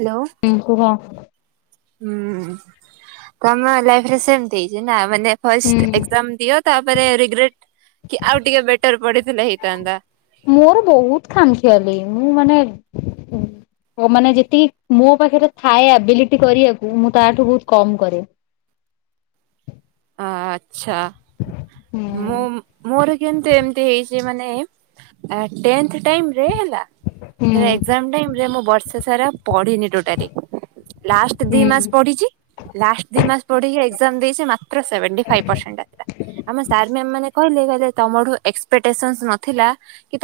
Hello! ହୁଁ କୁହ ହୁଁ ତମ ଲାଇଫରେ ସେମତି ହେଇଛି ନା ମାନେ ହୁଁ ଫରେଷ୍ଟ ଏକ୍ସାମ୍ ଦିଅ ତାପରେ ରିଗ୍ରେଡ କି ଆଉ ଟିକେ ବେଟର ପଢିଥିଲେ ହେଇଥାନ୍ତା। ମୋର ବହୁତ ଖାମଖିଆଲି ମୁଁ ମାନେ ମାନେ ଯେତିକି ମୋ ପାଖରେ ଥାଏ ଆବିଲିଟି କରିବାକୁ ମୁଁ ତାଠୁ ବହୁତ କମ କରେ। [inaudible] ଆଛା ହୁଁ ମୁଁ ମୋର କିନ୍ତୁ ଏମିତି ହେଇଛି ମାନେ ଟେନ୍ଥ ଟାଇମରେ ହେଲା ହୁଁ ଏଜ୍ଜାମ୍ ଟାଇମ ରେ ମୁଁ ବର୍ଷା ସାରା ପଢିନି ଟୋଟାଲ। ଲାଷ୍ଟ ଦି ମାସ ହୁଁ ପଢିଚି। ଲାଷ୍ଟ ଦି ମାସ ପଢିକି ଏଜ୍ଜାମ୍ ଦେଇଚି। ମାତ୍ର ସେଭେଣ୍ଟୀ ଫାଇଭ ପର୍ଶେଣ୍ଟ ଆସିଲା।। ଆମ ସାର ମାମ୍ ମାନେ କହିଲେ ତମଠୁ ଏକ୍ସପେଟେସନ ନଥିଲା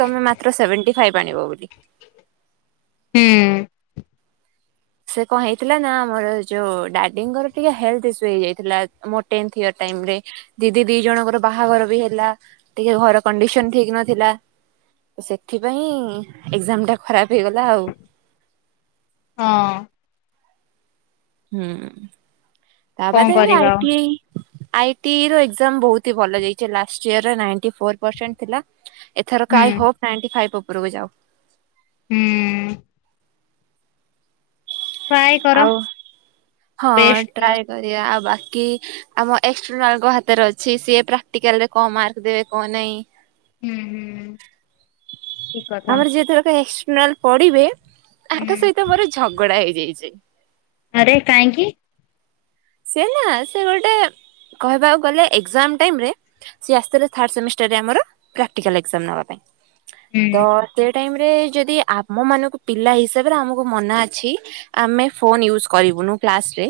ତମେ ମାତ୍ର ସେଭେଣ୍ଟି ଫାଇବ ଆଣିବ ବୋଲି। [inaudible] ହୁଁ। ସେ କଣ ହେଇଥିଲା ନା ମୋର ଯୋଉ ଡାଡିଙ୍କର ଟିକେ ହେଲଥ ଇସୁ ହେଇଯାଇଥିଲା ମୋ ଟେନ୍ଥ ଇୟର ଟାଇମ୍ ରେ। ଦିଦି ଦି ଜଣଙ୍କର ବାହାଘର ବି ହେଲା। ଟିକେ ଘର କଣ୍ଡିସନ ଠିକ ନଥିଲା ସେଥିପାଇଁ ଏଜ୍ଜାମ ଟା ଖରାପ ହେଇଗଲା ଆଉ। ହଁ। ହୁଁ ତା କଣ ବାଦ ବି କରିବା ଆଉ। ଆଇଟିଆଇ ଆଇଟିର ଏଜ୍ଜାମ୍ ବହୁତ ଭଲ ଯାଇଛି। ଲାଷ୍ଟ ଇୟର ର ନାଇଟି ଫୋର୍ ପର୍ଷେଣ୍ଟ ଥିଲା। ଏଥରକ ହୁଁ ଆଇ ହୋପ ନାଇଣ୍ଟି ଫାଇବ ଉପରକୁ ଯାଉ। ହୁଁ। ଟ୍ରାଏ କର ଆଉ ହଁ ବେଷ୍ଟ ଦିଅ ଟ୍ରାଏ କରିବା। ଆଉ ବାକି କି ଆମ ଏକ୍ସଟନାର୍ଲ ଙ୍କ ହାତରେ ଅଛି। ସିଏ ପ୍ରାକ୍ଟିକାଲରେ କଣ ମାର୍କ ଦେବେ କଣ ନାଇଁ। ହୁଁ ହୁଁ। ଠିକ କଥା ଆମର ଯିଏ ଏଇ ଥରକ ଏକ୍ସଟନାଲ ପଡିବେ ହୁଁ ତାଙ୍କ ସହିତ ମୋର ଝଗଡା ହେଇଯାଇଚି। ଆରେ କାହିଁକି? ସେ ନା ସେ ଗୋଟେ କହିବାକୁ ଗଲେ ଏକ୍ଜାମ ଟାଇମରେ ସିଏ ଆସିଥିଲେ ଥାର୍ଡ଼ ସେମିଷ୍ଟରରେ ଆମର ପ୍ରାକ୍ଟିକାଲ୍ ଏକ୍ଜାମ ନେବା ପାଇଁ। ହୁଁ [unintelligible] ଟାଇମ ରେ ଯଦି ଆମ ମାନଙ୍କୁ ପିଲା ହିସାବରେ ଆମକୁ ମନା ଅଛି, ଆମେ ଫୋନ ୟୁଜ୍ କରି ବୁନୁ କ୍ଲାସରେ।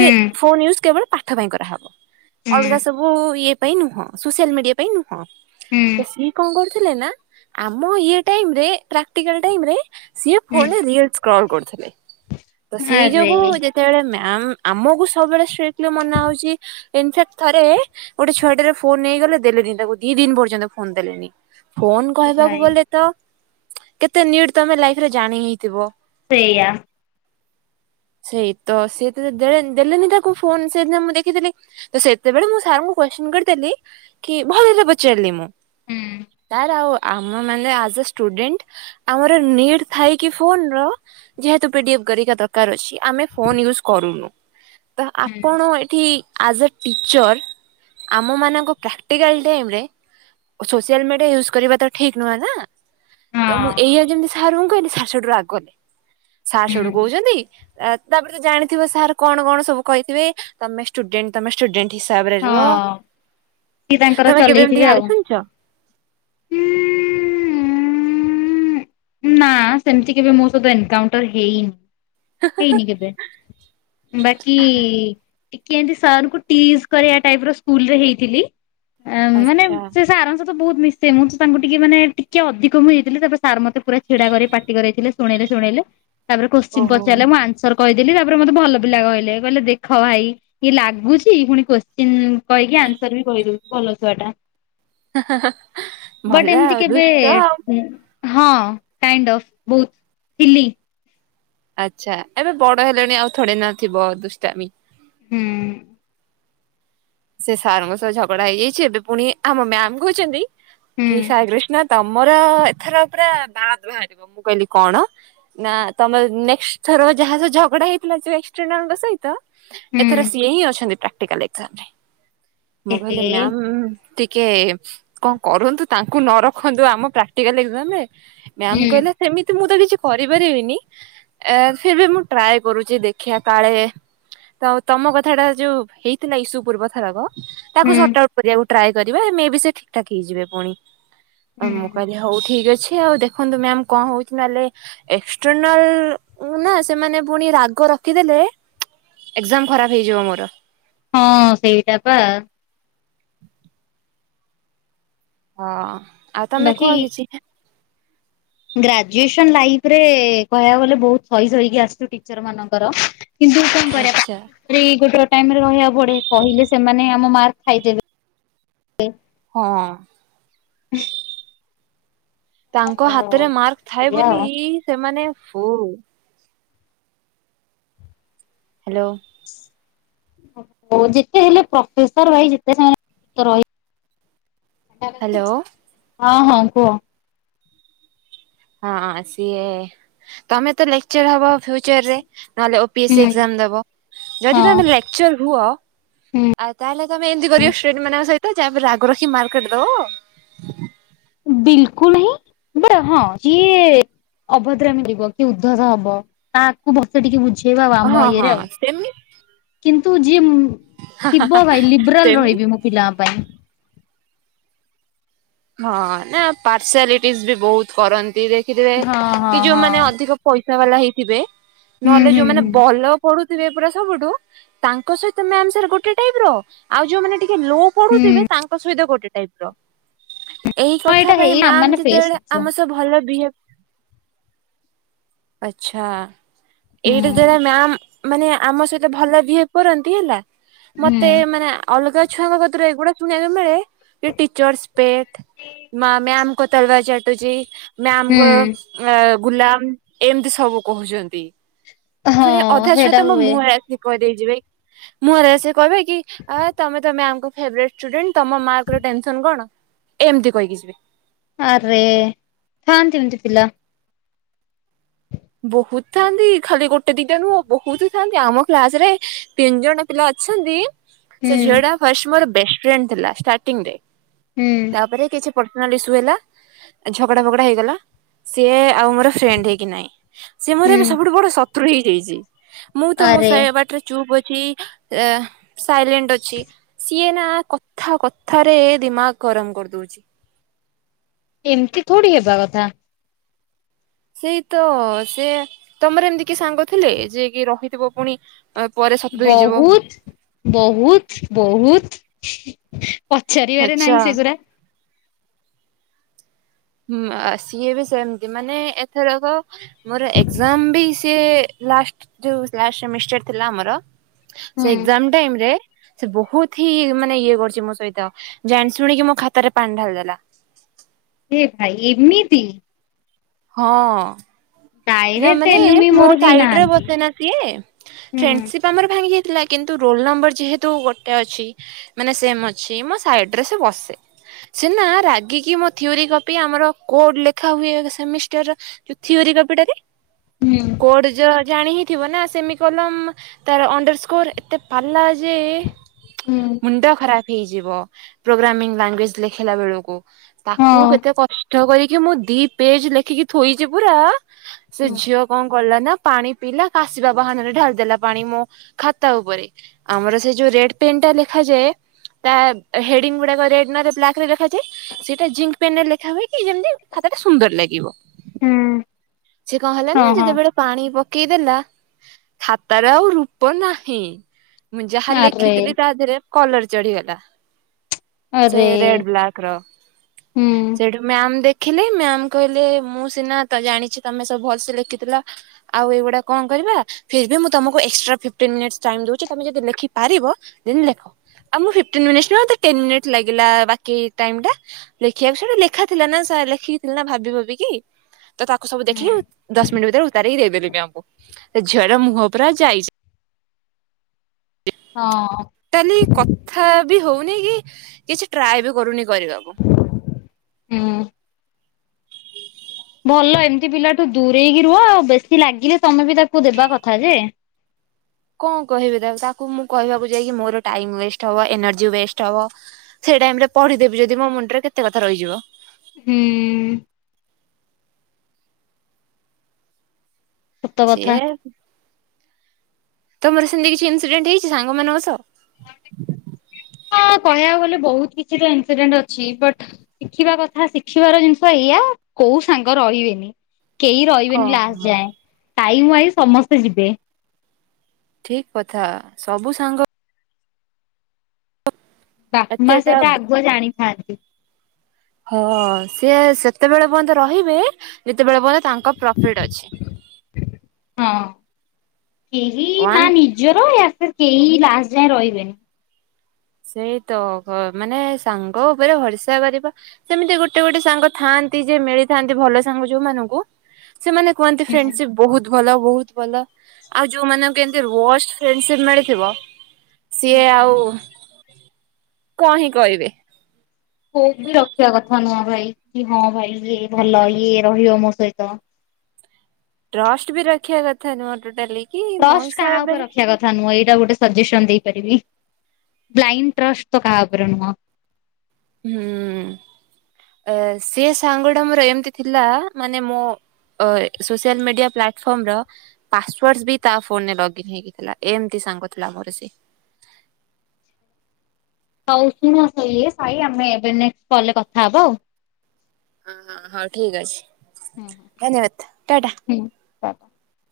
ହୁଁ ଏ ଫୋନ ୟୁଜ କେବଳ ପାଠ ପାଇଁ କରାହେବ। ହୁଁ ଅଲଗାସବୁ ଇଏ ପାଇଁ ନୁହଁ, ସୋଆଲ ମିଡିଆ ପାଇଁ ନୁହଁ। ହୁଁ ତ ସିଏ କଣ କର ଥିଲେନା ଆମ ଇଏ ଟାଇମରେ ପ୍ରାକ୍ଟିକାଲ ଟାଇମରେ ସିଏ ହୁଁ ଫୋନ୍ ରେ ରିଲସ ସ୍କ୍ରୋଲ୍ କରୁ ଦେବେ। ତ ସେଇ ଆରେ ଯୋଗୁ ଯେତେବେଳେ ମ୍ୟାମ୍ ଆମକୁ ସବୁବେଳେ ଷ୍ଟ୍ରିକଟଲି ମନା ହଉଛି ଇନଫାକ୍ଟ ଥରେ ଗୋଟେ ଛୁଆଟିରେ ଫୋନ ନେଇଗଲେ ଦେଲେନି। ଦିନେ ଗୋଟିଏ ଦିନ ପର୍ଯ୍ୟନ୍ତ ଫୋନ ଦେଲେନି। ଫୋନ କହିବାକୁ ଭାଇ ଗଲେ ତ କେତେ ନିଟ୍ ତମେ ଲାଇଫ୍ ରେ ଜାଣି ହିଁ ଥିବ। ସେଇୟା। ସେଇ ତ ସେ ତ ଯଦି ଦେଲେନି ଦେଲେନି ତାକୁ ଫୋନ। ସେ ଦିନ ମୁଁ ଦେଖିଥିଲି। ତ ସେତେବେଳେ ମୁଁ ସାର୍ ଙ୍କୁ କୋଶ୍ଚିନ କରିଦେଲି। କି ଭଲରେ ପଚାରିଲି ମୁଁ। ହୁଁ ସାର୍ ଆଉ ଆମ ମାନେ ଆଜ୍ ଏ ଷ୍ଟୁଡେଣ୍ଟ ଆମର ନିଟ୍ ଥାଇକି ଫୋନ ର ଯେହେତୁ ପିଡ଼ିଏଫ୍ କରିକା ଦରକାର ଅଛି ଆମେ ଫୋନ ୟୁଜ କରୁନୁ। ତ ହୁଁ ଆପଣ ଏଠି ଆଜ୍ ଏ ଟିଚର୍ ଆମମାନଙ୍କ ପ୍ରାକ୍ଟିକାଲ ଟାଇମ୍ ରେ ସୋସିଆଲ ମିଡିଆ ୟୁଜ୍ କରିବା ତ ଠିକ ନୁହେଁ ନା। ତ ମୁଁ ହଁ ଏଇଆ ଯେମିତି ସାର୍ ଙ୍କୁ କହିଲି ସାର ସେଠୁ ରାଗିଗଲେ। ସାର୍ ସେଠୁ ହୁଁ। କହୁଛନ୍ତି ତା ତାପରେ ଜାଣିଥିବେ ସାର୍ କଣ କଣ ସବୁ କହିଥିବେ। ତମେ ଷ୍ଟୁଡେଣ୍ଟ ତମେ ଷ୍ଟୁଡେଣ୍ଟ ହିସାବରେ ହଁ ରୁହ। ସିଏ ତାଙ୍କର ତମେ କେବେ ଏମିତି ଚଲେଇଥିବେ ଆଉ। ଗାଳି ଶୁଣିଚ? [inaudible] ଉଁ ନା ସେମିତି କେବେ ମୋ ସହିତ ଏନକାଉଣ୍ଟର ହେଇନି। ହେଇନି କେବେ। ବାକି ଟିକେ ଏମତି ସାରଙ୍କୁ ଟିକ୍ସ କରିବା ଟାଇପର ସ୍କୁଲ ରେ ହେଇଥିଲି। ମାନେ ଆଚ୍ଛା ସେ ସାର୍ ଙ୍କ ସହ ବହୁତ ମିଶେ। ମୁଁ ତାଙ୍କୁ ଟିକେ ମାନେ ଟିକେ ଅଧିକ ମୁଁ ହେଇଥିଲି। ତାପରେ ସାର୍ ମତେ ପୁରା ଛିଡା କରି ପାଟି କରିଥିଲେ ଶୁଣେଇଲେ। ଶୁଣେଇଲେ। ତା ପରେ କୋଶ୍ଚିନ ଓହୋ ପଚାରଲେ ମୁଁ ଆନସର କହିଦେଲି। ତାପରେ ମତେ ଭଲ ପିଲା କହିଲେ। କହିଲେ ଦେଖ ଭାଇ ଇଏ ଲାଗୁଛି ପୁଣି କୋଶ୍ କୋଶ୍ଚିନ୍ କହିକି ଆନ୍ସର ବି କହିଦେଉଛି। ଭଲ ଛୁଆ ଟା। ଭଲ ବଅଟ ଏମିତି ଆଉ କେବେ ଦୁଷ୍ଟ ଆଉ। ହଁ କାଇଣ୍ଡ ଅଫ ବହୁତ ଥିଲି। ଆଚ୍ଛା ଏବେ ବଡ ହେଲଣି ଆଉ ଥୋଡ଼ି ନା ଥିବ ଦୁଷ୍ଟାମି। ହୁଁ। ସେ ସାରଙ୍କ ସହ ଝଗଡା ହେଇଯାଇଚି ଏବେ ପୁଣି ଆମ ମ୍ୟାମ କହୁଚନ୍ତି ହୁଁ କି ସାଇକ୍ରିଷ୍ଣା ତମର ଏଥର ପୁରା ଦାଦ ବାହାରିବ ମୁଁ କହିଲି କଣ ନା ତମେ ନେକ୍ସଟ ର ଯାହାର ଝଗଡା ହେଇଥିଲ ସେ ଏକ୍ସଟ୍ରିନାଲଙ୍କ ସହିତ ତ ହୁଁ ଏଥର ସିଏ ହିଁ ଅଛନ୍ତି ପ୍ରାକ୍ଟିକାଲ ଏକ୍ଜାମ ରେ। ମୁଁ ଏହେ କହିଲି ମ୍ୟାମ ଟିକେ କଁ କରନ୍ତୁ ତାଙ୍କୁ ନ ରଖନ୍ତୁ ଆମ ପ୍ରାକ୍ଟିକାଲ ଏକ୍ଜାମ ରେ। ମ୍ୟାାମ ହୁଁ କହିଲେ ସେମିତି ମୁଁ ତ କିଛି କିଛି କରିପାରିବିନି ଫିରବି ମୁଁ ଟ୍ରାଏ କରୁଛି ଦେଖିବା କାଳେ ତ ତମ କଥା ଟା ଯୋଉ ହେଇଥିଲା ଇସୁ ପୂର୍ବ ଥରକ, ତାକୁ ହୁଁ ସଟଆଉଟ କରିବାକୁ ଟ୍ରାଏ କରିବା ମେବି ସେ ଠିକ୍ ଠାକ ହେଇଯିବେ ପୁଣି। ଆଉ ମୁଁ ହୁଁ କାଲି ହଉ ଠିକ ଅଛି। କିଏ ଆଉ ଦେଖନ୍ତୁ ମ୍ୟାମ କଣ ହଉଚି ନହେଲେ ଏକ୍ସଟରନାଲ କୁ ନା ସେମାନେ ପୁଣି ରାଗ ର ଖି ଦେଲେ ଏକଜାମ ଖରାପ ହେଇଯିବ ମୋର। ହଁ ସେଇଟା ପା। ହଁ ଆଉ ତମେ ବାକି କୁହ କିଛି। ଗ୍ରାଜୁଏସନ ଲାଇଫରେ କହିବାକୁ ଗଲେ ବହୁତ ସହି ସଇ କି ଆସିଛୁ ଟିଚର ମାନଙ୍କର। କିନ୍ତୁ କଣ କରିବା ଆଚ୍ଛା [unintelligible] ଗୋଟେରେ ଟାଇମରେ ରହିବାକୁ ପଡ଼େ କହିଲେ ସେମାନେ ଆମ ମାର୍କ ଖାଇଦେବେ। ହଁ। [inaudible] ତାଙ୍କ ଆଉ ହାତରେ ମାର୍କ ଥାଏ ସେଇଆ ବୋଲି ଆଉ ସେମାନେ ଓ ହୋ। ହାଲୋ। ଆ ହଉ ଯେତେ ହେଲେ ପ୍ରଫେସର ଭାଇ ଯେତେ [unintelligible] ସେତେ ଭଲ। ହାଲୋ। ହଁ ହଁ କୁହ। ହଁ ସିଏ ତମେ ତ ଲେକ୍ଚର ହବ ଫ୍ୟୁଚର ରେ। ନହେଲେ ଓ ପି ଏସ୍ ହୁଁ ଏକଜାମ ଦେବ ହଁ ଯଦି ତମେ ଲେକ୍ଚର ହୁଅ ହୁଁ ଆଉ ତାହେଲେ ତମେ ଏମିତି କରିବ ସ୍ଟୁଡେଣ୍ଟ ମାନଙ୍କ ସହିତ ଯାହା ଉପରେ ରାଗ ରଖି ମାରକ୍ କାଟିଦବ। ବିଲକୁଲ ହିଁ ବା ହଁ ଯିଏ ଅଭଦ୍ରାମି ଯିବ କି ଉଦ୍ଧତ ହବ ତାକୁ ବସ ଟିକେ ବୁଝ ସିଏ ପା ଆମ ହଁ ଇଏରେ ହଁ ସେମି କିନ୍ତ ନ୍ତୁ ଯିଏ ଥିବ ଭାଇ ଲିବରାଲ ସେମି ରହିବି ମୋ ପିଲାଙ୍କ ପାଇଁ। ହଁ ନା ପାର୍ସିଆଲିଟିସ ବି ବହୁତ କରନ୍ତି ଦେଖ ଖିଥିବେ ହଁ ହଁ କି ହଁ ଯୋଉମାନେ ଅଧିକ ପଇସା ବାଲା ହେଇଥିବେ ହୁଁ ନହେଲେ ହୁଁ ଯୋଉମାନେ ଭଲ ପଢ଼ୁ ଥିବେ ପରା ସବୁଠୁ ତାଙ୍କ ସହିତ ମ୍ୟାମ ସାର ଗୋଟେ ଟାଇପ ର ଆଉ ଯୋଉମାନେ ଟି କେ ଲୋ ହୁଁ। ପଢ଼ୁଥିବେ ହୁଁ ତାଙ୍କ ସହିତ ଗୋଟେ ଟାଇପ ର। ଏଇ ହଁ କଥା ଏଇଟା ପାଇଁ ହେଇ ମ୍ୟାମ ଆମେମାନେ ଫେସ୍ ଯେତେବେଳେ କରୁଛୁ ଆମ ସହ ଭଲ ବିହେ ଆଚଛା ହୁଁ ଏଇଟା ଯାର ମ୍ୟାମ ମାନେ ଆମ ସହିତ ଭଲ ବିହେଭ କରନ୍ତି ହେଲା ହୁଁ ମତେ ମାନେ ଅଲଗା ଛୁଆଙ୍କ କତିରୁ ଏଗୁଡ଼ା ଶୁଣିଆକୁ ମିଳେ କି ଟିଚର୍ସ ପେଟ୍ ମା ମ୍ୟା ମ୍ ଙ୍କ ତଲୱା ଚାଟୁଚି ହୁଁ। ମ୍ୟାମକୁ ଆ ଗୁଲାମ ଏମିତି ସବୁ କହୁଛନ୍ତି। ପୁଣି ହଁ ଅଧା ଛୁଆ ସେଇଟା ତ ମୋ ହୁଏ ମୁହରେ ଆସିକି କହିଦେଇ ଯିବେ କି ମୁଁ ଏରା ସେ କହିବେ କି ଆ ତମେତ ମ୍ୟାମଙ୍କ ଫେବ୍ରେଟ ସ୍ଟୁଡେଣ୍ଟ। ତମ ମାର୍କ ର ଟେନସନ କଣ ଏମିତି କହିକି ଯିବେ। ଆରେ ଥାଆନ୍ତି ଏମିତି ପିଲା। ବହୁତ ଥାନ୍ତି ଖାଲି ଗୋଟେ ଦିଟା ନୁହଁ ବହୁତ ଥାଆନ୍ତି ଆମ କ୍ଲାସ ରେ ତିନି ଜଣ ପିଲା ଅ ଅଛନ୍ତି। ହୁଁ ସେ ଝିଅଟା ଫାଷ୍ଟ ମୋର ଫ୍ରେଣ୍ଡ ଥିଲା ଷ୍ଟାର୍ଟଂରେ ହୁଁ ତାପରେ କିଛି ପର୍ଟନାଲି ସୁଏ ନା ହେଲା ଝଗଡ଼ା ଫଗଡ଼ା ହେଇଗଲା ସିଏ ଆଉ ମୋର ଫ୍ରେଣ୍ଡ ହେଇକି ନାଇଁ। ସେ ମୋର ହୁଁ ଏବେ ସବୁଠୁ ବଡ ଶତ୍ରୁ ହେଇଯାଇଛି ମୁଁ ତ ମୋ ଆରେ ସାହି ବାଟରେ ଚୁପ୍ ଅ ଛି ଆ ସାଇଲେଣ୍ଟ ଅଛି ସିଏ ନା କଥା କଥାରେ ଦିମାଗ ଗରମ କରିଦଉଛି। ଏମିତି ଥୋଡି ହେବା କଥା। ସେଇ ତ ସେ ତମର ଏମିତି କି ସାଙ୍ଗ ଥିଲେ ଯେ କି ରହିଥିବ ପୁଣି? ପରେ ଶତ୍ରୁ ହେଇଯିବ ବହୁତ ବହୁତ ବହୁତ। ପଚାରିବାରେ ଆଚ୍ଛା ନାହିଁ ସେଗୁରା। ହୁଁ ଆ ସିଏ ବି ସେମତି ମାନେ ଏଥରକ ମୋର ଏକଜାମ ବି ସିଏ ଲାଷ୍ଟ ଯୋଉ ଲାଷ୍ଟ ସେମିଷ୍ଟାର ଥିଲା ଆମର ସେ ହୁଁ। ଏକଜାମ ଟାଇମ୍ ରେ ସେ ବହୁତ ହିଁ ମାନେ ଇଏ କରୁଛି ମୋ ସହିତ ଜାଣି ଶୁଣିକି ମୋ ଖାତାରେ ପାଣି ଢ଼ାଳି ଦେଲା। [inaudible] ହେ ଭାଇ ଏମିତି। ହଁ। ନା ଡାଇରେକ୍ଟ ମାନେ ଏନିମି ମୋ ମୋର କେହି ସାଇଡରେ ନାହାନ୍ତି। ବସେନା ସିଏ ହୁଁ ଫ୍ରେଣ୍ଡସିପ ଆମର ଭାଙ୍ଗି ଥିଲା କିନ୍ତୁ ରୋଲ ନମ୍ବର ଯେହେତୁ ଗୋଟେ ଅଛି ମାନେ ସେମ ଅଛି ମୋ ସାଇଡରେ ସେ ବସେ। ସିଏନା ରାଗିକି ମୋ ଥିଓରି କପି ଆମର କୋଡ ଲେଖା ହୁଏ ସେମିଷ୍ଟର। କପିଟାରେ ହୁଁ କୋ ଯ ଜାଣି ହିଁ ଥିବ ନା ସେମ କଲମ ତାର ଅଣ୍ଡର ସ୍କୋର ଏତେ ପାଲା ଯେ ମୁଣ୍ଡ ଖରାପ ହେଇଯିବ ପ୍ରୋଗ୍ରାମିଂ ଲାଙ୍ଗୁଏଜ ଲେଖିଲା ବେଳକୁ। ତାକୁ ହଁ। କେତେ କଷ୍ଟ କରିକି ମୁଁ ଦି ପେଜ ଲେଖିକି ଥୋଇଛି ପୁରା ସେ ହୁଁ ଝିଅ କଣ କଲା ନା ପାଣି ପିଇଲା କାସିବା ବାହାନାରେ ଢାଳିଦେଲା ପାଣି ମୋ ଖାତା ଉପରେ ଆମର ସେ ଯୋଉ ରେଡ଼୍ ପେନ୍ ଟା ଲେଖାଯାଏ। ତା ହେଡିଙ୍ଗ ଗୁଡାକ ରେଡ ନହେଲେ ବ୍ଲାକ ରେ ଲେଖାଯାଏ ସେଇଟା ଜିଙ୍କ ପେନ ରେ ଲେଖା ହୁଏ। ଯେମିତି ଖାତା ଟା ସୁନ୍ଦର ଲାଗିବ। ସିଏ କଣ ହେଲାନ ହଁ ନା ହଁ ଯେତେବେଳେ ପାଣି ପକେଇଦେଲା ଖାତାର ଆଉ ରୂପ ନାହିଁ। ମୁଁ ଯାହା ଆରେ ଲେଖିଥିଲି ତା ଦେହରେ କଲର ଚଢିଗଲା। ସେ ଆରେ ରେଡ ବ୍ଲାକ ର ହୁଁ। ସେଠୁ ଆମ ମ୍ୟାମ ଦେ ଦେଖିଲେ ମ୍ୟାାମ କହିଲେ ମୁଁ ସିନା ତ ଜାଣିଛି ତମେ ସବୁ ଭଲସେ ଲେଖିଥିଲ ଆଉ ଏଇଗୁଡା କଣ କରିବା ଫି ମୁଁ ତମକୁ ଏକଟ୍ରା ଉଛି ତମେ ଯଦି ଲେଖିପାରିବ ଲେଖ। ଆଉ ଫିପଟିନ ମିନିଟ୍ ନୁହଁ ଟେନ ମିନିଟ୍ ଲାଗିଲା ବାକି ଟାଇମ୍ ଟା ଦେଖା ଥିଲାନା ଲେଖି ଥିଲି ନା ଭାବି ଭୁବାକି ତ ସବୁ ଦେଖିକି ହୁଁ ଦଶ ମିନିଟ୍ ଭିତରେ ଉତାର ହି ଦେଇଦେଲି ବି ଆମକୁ ଝିଅର ମୁହଁ ପୁରା ଯାଇଚି। ହଁ ତାଲି କଥା ବି ହଉନି କି କିଛି ଟ୍ରାଏ ବି କରୁନି। କରିବାକୁ। ହୁଁ। ଭଲ ଏମିତି ପିଲାଠୁ ଦୂରେଇକି ରୁହ ଆଉ ବେଶୀ ଲାଗିଲେ ତମେ ବି ତାକୁ ଦେବା କଥା ଯେ। କଣ କହିବି ତାକୁ ତାକୁ ମୁଁ କହିବାକୁ ଯାଇକି ମୋର ଟାଇମ ୱେଷ୍ଟ ହବ ଏନର୍ଜି ୱେଷ୍ଟ ହବ। ସେଇ ଟାଇମ ରେ ପଢିଦେବି ଯଦି ମୁଣ୍ଡରେ କେତେ କଥା ରହିଯିବ। ହୁଁ। ସତ କଥା। ସିଏ ତମର ସେମିତି କିଛି ଇନସିଡେଣ୍ଟ ହେଇଛି ସାଙ୍ଗମାନଙ୍କ ସହ? କହିବାକୁ ଗଲେ ବହୁତ କିଛିଟା ଇନସିଡେଣ୍ଟ ଅଛି ବଟ ଶିଖିବା କଥା ଶିଖିବାର ଜିନିଷ ଏଇଆ। କୋଉ ସାଙ୍ଗ ରହିବେନି? କେହି ରହିବେନି ଲାଷ୍ଟ ହଁ। ଯାଏଁ ଟାଇ ୱଇ ସମସ୍ତେ ଯିବେ। ଠିକ୍ କଥା। ସବୁ ସାଙ୍ଗ ବାପା ମା ଏତେଟା ସେଟା ଆଗୁଆ ଜାଣିଥାନ୍ତି। ହଁ ସିଏ ସେତେବେଳେ ପର୍ନ୍ତ ରହିବେ। ଯେତେବେଳେ ପର୍ଯ୍ୟ ତାଙ୍କ ପ୍ରଫିଟ୍ ଅଛି। ହଁ କେହି ୱାନ ନା ନିଜର ୟାଫେରେ କେହି ଲାଷ୍ଟ ଯାଏଁ ରହିବେନି। ସେଇ ତ ଘ ମାନେ ସାଙ୍ଗ ଉପରେ ଭରିସା କରିବା ସେମିତି ଗୋଟେ ଗୋଟେ ସାଙ୍ଗ ଥାନ୍ ମିଳିଥାନ୍ତି ଭଲ ସାଙ୍ଗ ଯୋଉ ମାନଙ୍କୁ ସେମାନେ କୁହନ୍ତି ହୁଁ ଫ୍ରେଣ୍ଡସିପ୍ ବହୁତ ଭଲ ବହୁତ ଭଲ। ଆଉ ଯୋଉ ମାନଙ୍କୁ ବୋର୍ସ ଫ୍ରେଣ୍ଡସିପ ମିଳିଥିବ। ହୁଁ ସିଏ ହୁଁ। ଆଉ କଣ ହିଁ କହିବେ। ହୋପ ବି ରଖିବା କଥା ନୁହଁ ଭାଇ କି ହଁ ଭାଇ ଇଏ ଭଲ ଇଏ ରହିବ ମୋ ସହିତ। ଟ୍ରଷ୍ଟ ବି ରଖିବା କଥା ନୁହଁ ଟୋଟାଲି। କି ମୋ ଟଷ୍ଟ କାହା ଉପରେ ହିସାବରେ ରଖିବା କଥା ନୁହଁ। ଏଇଟା ଗୋଟେ ସଜେସନ ଦେଇ ପାରିବି ଲାଇନ ଟ୍ରଷ୍ଟ ତ କାହା ଉପରେ ନୁହଁ। ହୁଁ। ଅ ସିଏ ସାଙ୍ଗଡା ମୋର ଏମିତି ଥିଲା। ମାନେ ମୋ ଓଏ ସୋସିଆଲ ମିଡିଆ ପ୍ଲାଟଫର୍ମ ର ପାସୱାର୍ଡସ୍ ବି ତା ଫୋନରେ ଲଗଇନ୍ ହେଇକି ଥିଲା। ଏମତି ସାଙ୍ଗଥିଲା ମୋର ସିଏ। ହଉ ଶୁଣ ସଇ ସାଇ ଆମେ ଏବେ ନେକଷ୍ଟ କଲ୍ ରେ କଥା ହବା ଆଉ। ହ ହଁ ହଁ ଠିକ୍ ଅଛି। ହୁଁ ଧନ୍ୟବାଦ ଟାଟା। ହୁଁ। [unintelligible]